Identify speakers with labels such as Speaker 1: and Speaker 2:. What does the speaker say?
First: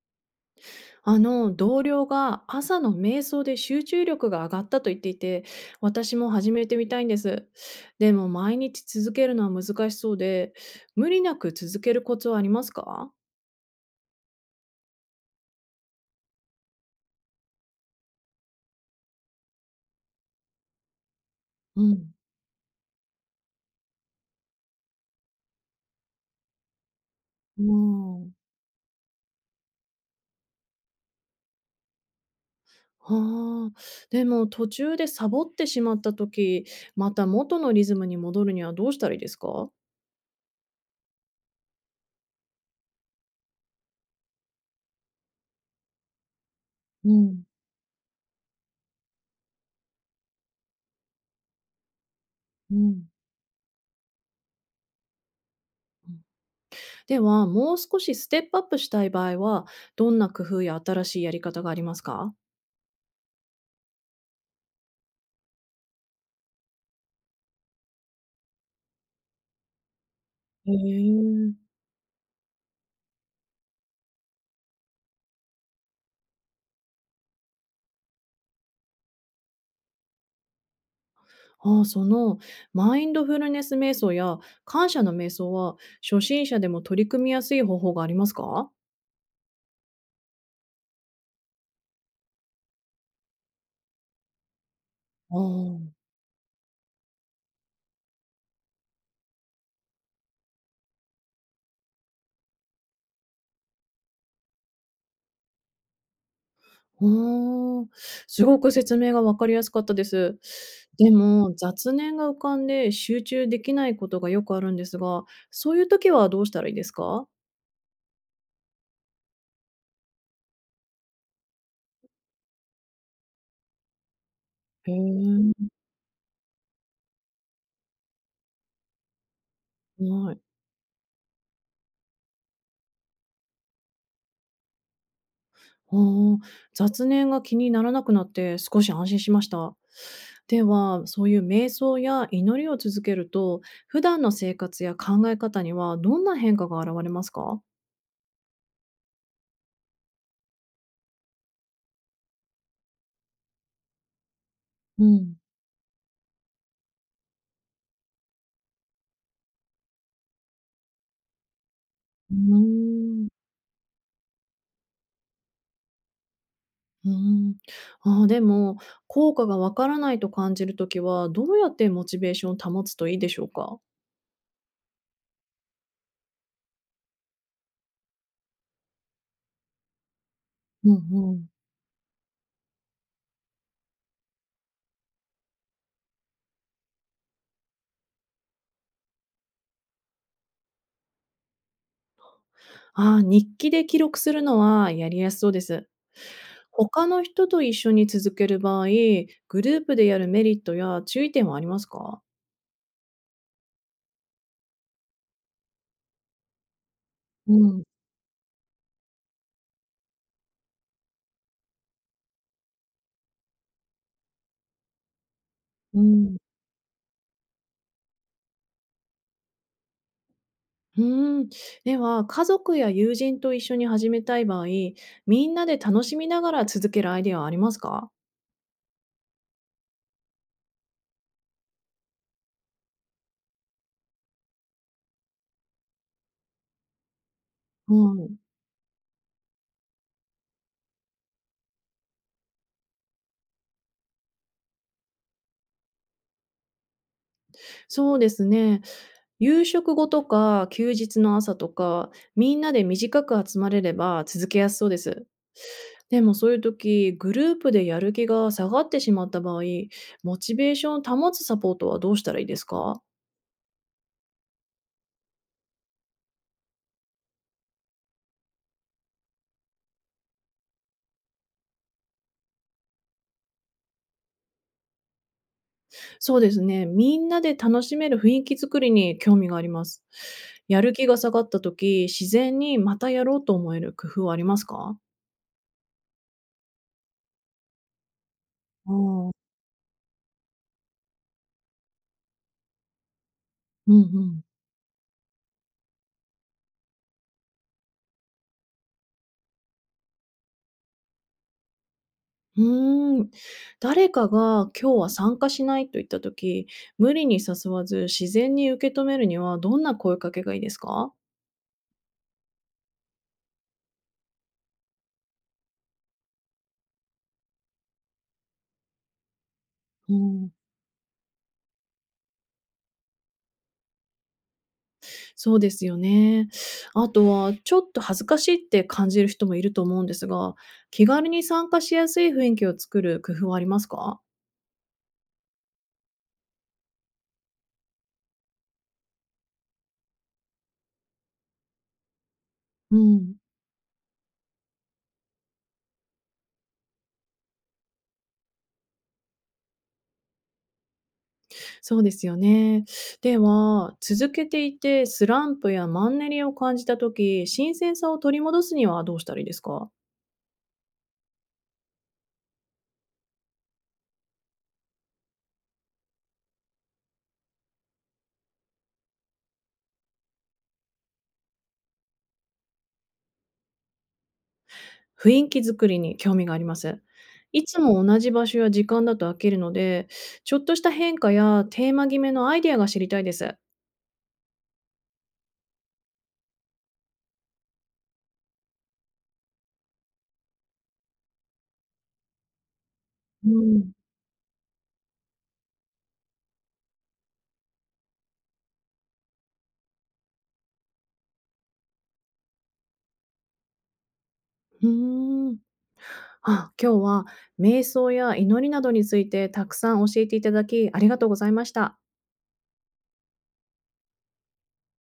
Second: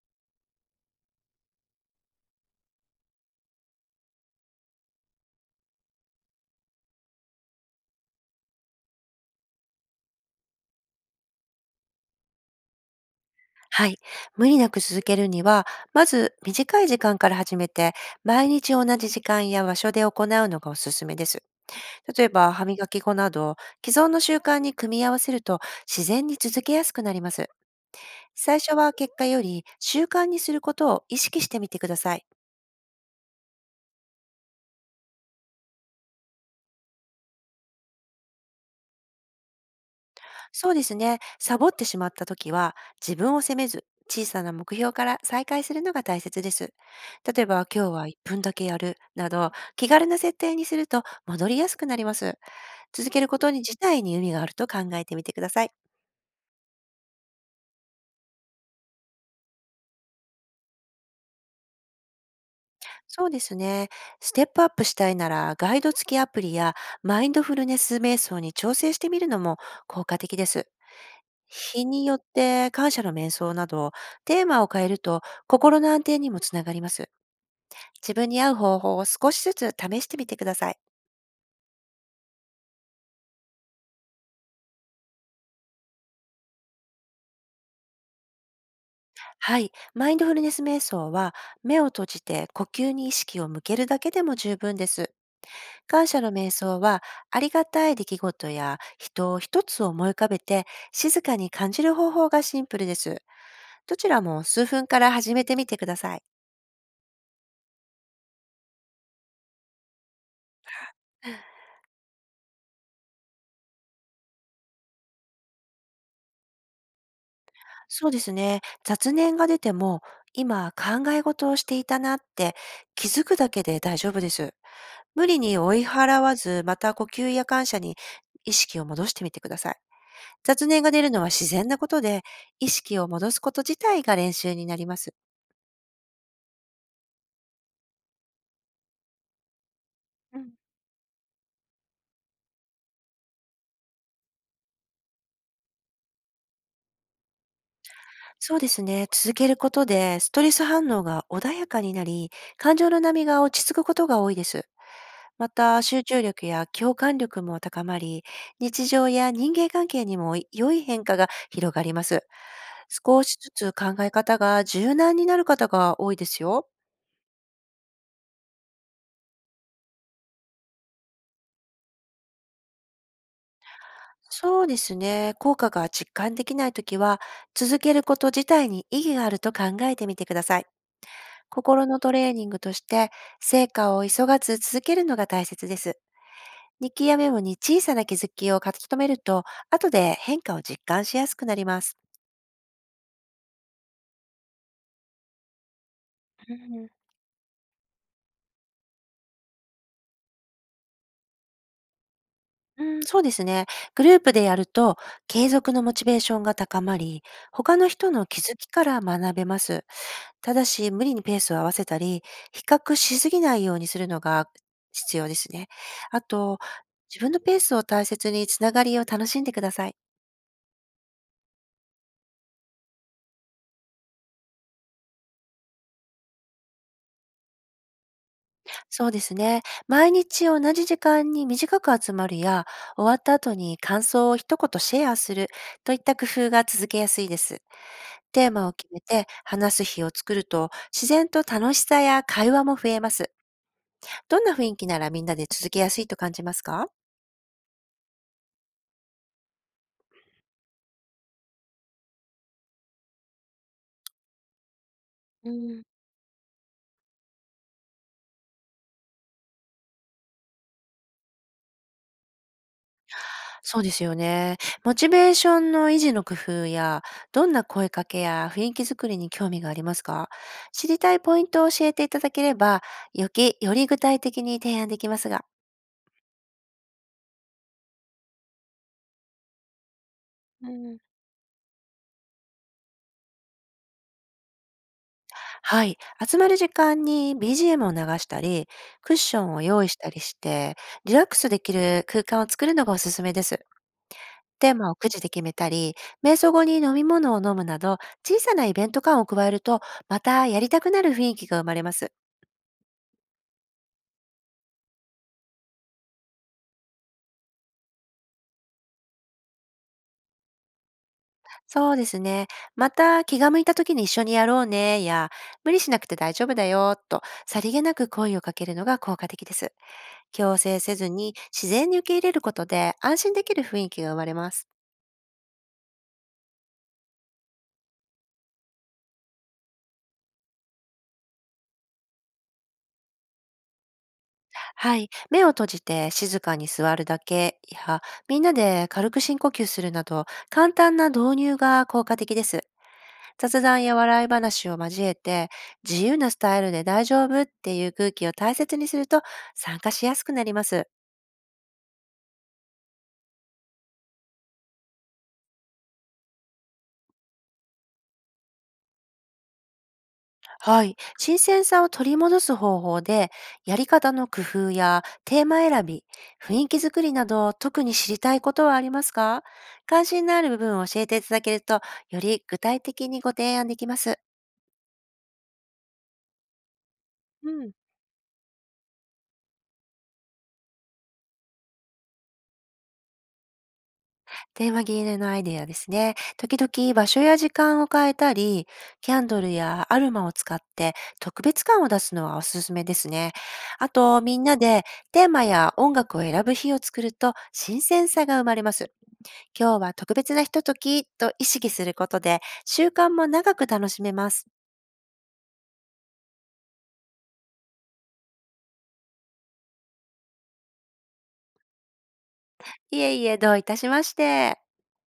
Speaker 1: あの同僚が朝の瞑想で集中力が上がったと言っていて、私も始めてみたいんです。でも毎日続けるのは難しそうで、無理なく続けるコツはありますか？
Speaker 2: はい。無理なく続けるには、まず短い時間から始めて、毎日同じ時間や場所で行うのがおすすめです。
Speaker 1: うん。
Speaker 2: 例えば、歯磨き粉など、既存の習慣に組み合わせると、自然に続けやすくなります。
Speaker 1: うん。
Speaker 2: 最初は結果より習慣にすることを意識してみてください。
Speaker 1: はあ。でも途中でサボってしまった時、また元のリズムに戻るにはどうしたらいいですか？
Speaker 2: そうですね。サボってしまった時は、自分を責めず、小さな目標から再開するのが大切です。
Speaker 1: うん。
Speaker 2: 例えば、今日は1分だけやるなど、気軽な設定にすると戻りやすくなります。
Speaker 1: うん。
Speaker 2: 続けることに自体に意味があると考えてみてください。
Speaker 1: ではもう少しステップアップしたい場合は、どんな工夫や新しいやり方がありますか？
Speaker 2: そうですね。ステップアップしたいなら、ガイド付きアプリやマインドフルネス瞑想に調整してみるのも効果的です。
Speaker 1: へえ。
Speaker 2: 日によって感謝の瞑想など、テーマを変えると心の安定にもつながります。自分に合う方法を少しずつ試してみてください。
Speaker 1: ああ、その、マインドフルネス瞑想や感謝の瞑想は初心者でも取り組みやすい方法がありますか？
Speaker 2: はい。マインドフルネス瞑想は、目を閉じて呼吸に意識を向けるだけでも十分です。
Speaker 1: あーあ、
Speaker 2: 感謝の瞑想は、ありがたい出来事や人を一つ思い浮かべて、静かに感じる方法がシンプルです。どちらも数分から始めてみてください。
Speaker 1: うーん、すごく説明がわかりやすかったです。でも雑念が浮かんで集中できないことがよくあるんですが、そういう時はどうしたらいいですか？
Speaker 2: そうですね。雑念が出ても、今考え事をしていたなって気づくだけで大丈夫です。
Speaker 1: へ
Speaker 2: 無理に
Speaker 1: え、
Speaker 2: 追い払わず、また呼吸や感謝に意識を戻してみてください。
Speaker 1: はい。
Speaker 2: 雑念が出るのは自然なことで、意識を戻すこと自体が練習になります。
Speaker 1: あー、雑念が気にならなくなって少し安心しました。
Speaker 2: うん、
Speaker 1: では、そういう瞑想や祈りを続けると、普段の生活や考え方にはどんな変化が現れますか？
Speaker 2: そうですね。続けることで、ストレス反応が穏やかになり、感情の波が落ち着くことが多いです。
Speaker 1: うん。
Speaker 2: また、集中力や共感力も高まり、日常や人間関係にも良い変化が広がります。
Speaker 1: う
Speaker 2: 少
Speaker 1: ー
Speaker 2: し
Speaker 1: ん。
Speaker 2: ずつ考え方が柔軟になる方が多いですよ。
Speaker 1: うーん。ああ、でも、効果がわからないと感じるときは、どうやってモチベーションを保つといいでしょうか？
Speaker 2: そうですね。効果が実感できないときは、続けること自体に意義があると考えてみてください。
Speaker 1: うん。うん。
Speaker 2: 心のトレーニングとして、成果を急がず続けるのが大切です。日記やメモに小さな気づきを書き留めると、後で変化を実感しやすくなります。
Speaker 1: ああ、日記で記録するのはやりやすそうです。
Speaker 2: う
Speaker 1: 他の人と一緒に続ける場合、グループでやるメリットや注意点はありますか？
Speaker 2: そうですね。グループでやると、継続のモチベーションが高まり、
Speaker 1: う
Speaker 2: 他
Speaker 1: ん、
Speaker 2: の人の気づきから学べます。ただし、無理にペースを合わせたり、比較しすぎないようにするのが必要ですね。
Speaker 1: う
Speaker 2: あ
Speaker 1: ん、
Speaker 2: と、自分のペースを大切につながりを楽しんでください。
Speaker 1: うーん。では、家族や友人と一緒に始めたい場合、みんなで楽しみながら続けるアイデアはありますか？
Speaker 2: そうですね。毎日同じ時間に短く集まるや、終わった後に感想を一言シェアするといった工夫が続けやすいです。
Speaker 1: うん。
Speaker 2: テーマを決めて話す日を作ると、自然と楽しさや会話も増えます。どんな雰囲気ならみんなで続けやすいと感じますか？
Speaker 1: そうですね。夕食後とか休日の朝とか、みんなで短く集まれれば続けやすそうです。
Speaker 2: うん、
Speaker 1: でもそういう時、グループでやる気が下がってしまった場合、モチベーションを保つサポートはどうしたらいいですか？
Speaker 2: そうですよね。モチベーションの維持の工夫や、どんな声かけや雰囲気作りに興味がありますか？知りたいポイントを教えていただければ、より具体的に提案できますが。
Speaker 1: そうですね。みんなで楽しめる雰囲気作りに興味があります。
Speaker 2: う
Speaker 1: やる
Speaker 2: ん。
Speaker 1: 気が下がった時、自然にまたやろうと思える工夫はありますか？
Speaker 2: はい。集まる時間に BGM を流したり、クッ
Speaker 1: あ
Speaker 2: ショ
Speaker 1: あ。
Speaker 2: ンを用意したりして、リラックスできる空間を作るのがおすすめです。
Speaker 1: うんうん。
Speaker 2: テーマをくじで決めたり、瞑想後に飲み物を飲むなど、小さなイベント感を加えると、またやりたくなる雰囲気が生まれます。
Speaker 1: うーん。誰かが今日は参加しないと言った時、無理に誘わず自然に受け止めるにはどんな声かけがいいですか？
Speaker 2: そうですね。また気が向いた時に一緒にやろうね、や、無理しなくて大丈夫だよ、と、さりげなく声をかけるのが効果的です。
Speaker 1: うん、
Speaker 2: 強制せずに自然に受け入れることで安心できる雰囲気が生まれます。
Speaker 1: そうですよね。あとは、ちょっと恥ずかしいって感じる人もいると思うんですが、気軽に参加しやすい雰囲気を作る工夫はありますか？
Speaker 2: はい。目を閉じて静かに座るだけや、みんなで軽く深呼吸するなど、簡単な導入が効果的です。
Speaker 1: うん、
Speaker 2: 雑談や笑い話を交えて、自由なスタイルで大丈夫っていう空気を大切にすると参加しやすくなります。
Speaker 1: そうですよね。では、続けていてスランプやマンネリを感じた時、新鮮さを取り戻すにはどうしたらいいですか？
Speaker 2: はい。新鮮さを取り戻す方法で、やり方の工夫やテーマ選び、雰囲気作りなど、特に知りたいことはありますか？関心のある部分を教えていただけると、より具体的にご提案できます。
Speaker 1: 雰囲気作りに興味があります。
Speaker 2: う
Speaker 1: い
Speaker 2: ん。
Speaker 1: つも同じ場所や時間だと飽きるので、ちょっとした変化やテーマ決めのアイデアが知りたいです。
Speaker 2: テーマ切れのアイデアですね。時々場所や時間を変えたり、キャンドルやアルマを使って特別感を出すのはおすすめですね。
Speaker 1: う
Speaker 2: あ
Speaker 1: ん。
Speaker 2: と、みんなでテーマや音楽を選ぶ日を作ると新鮮さが生まれます。今日は特別なひとときと意識することで習慣も長く楽しめます。
Speaker 1: うーん。あ、今日は瞑想や祈りなどについてたくさん教えていただき、ありがとうございました。
Speaker 2: いえいえ、どういたしまして。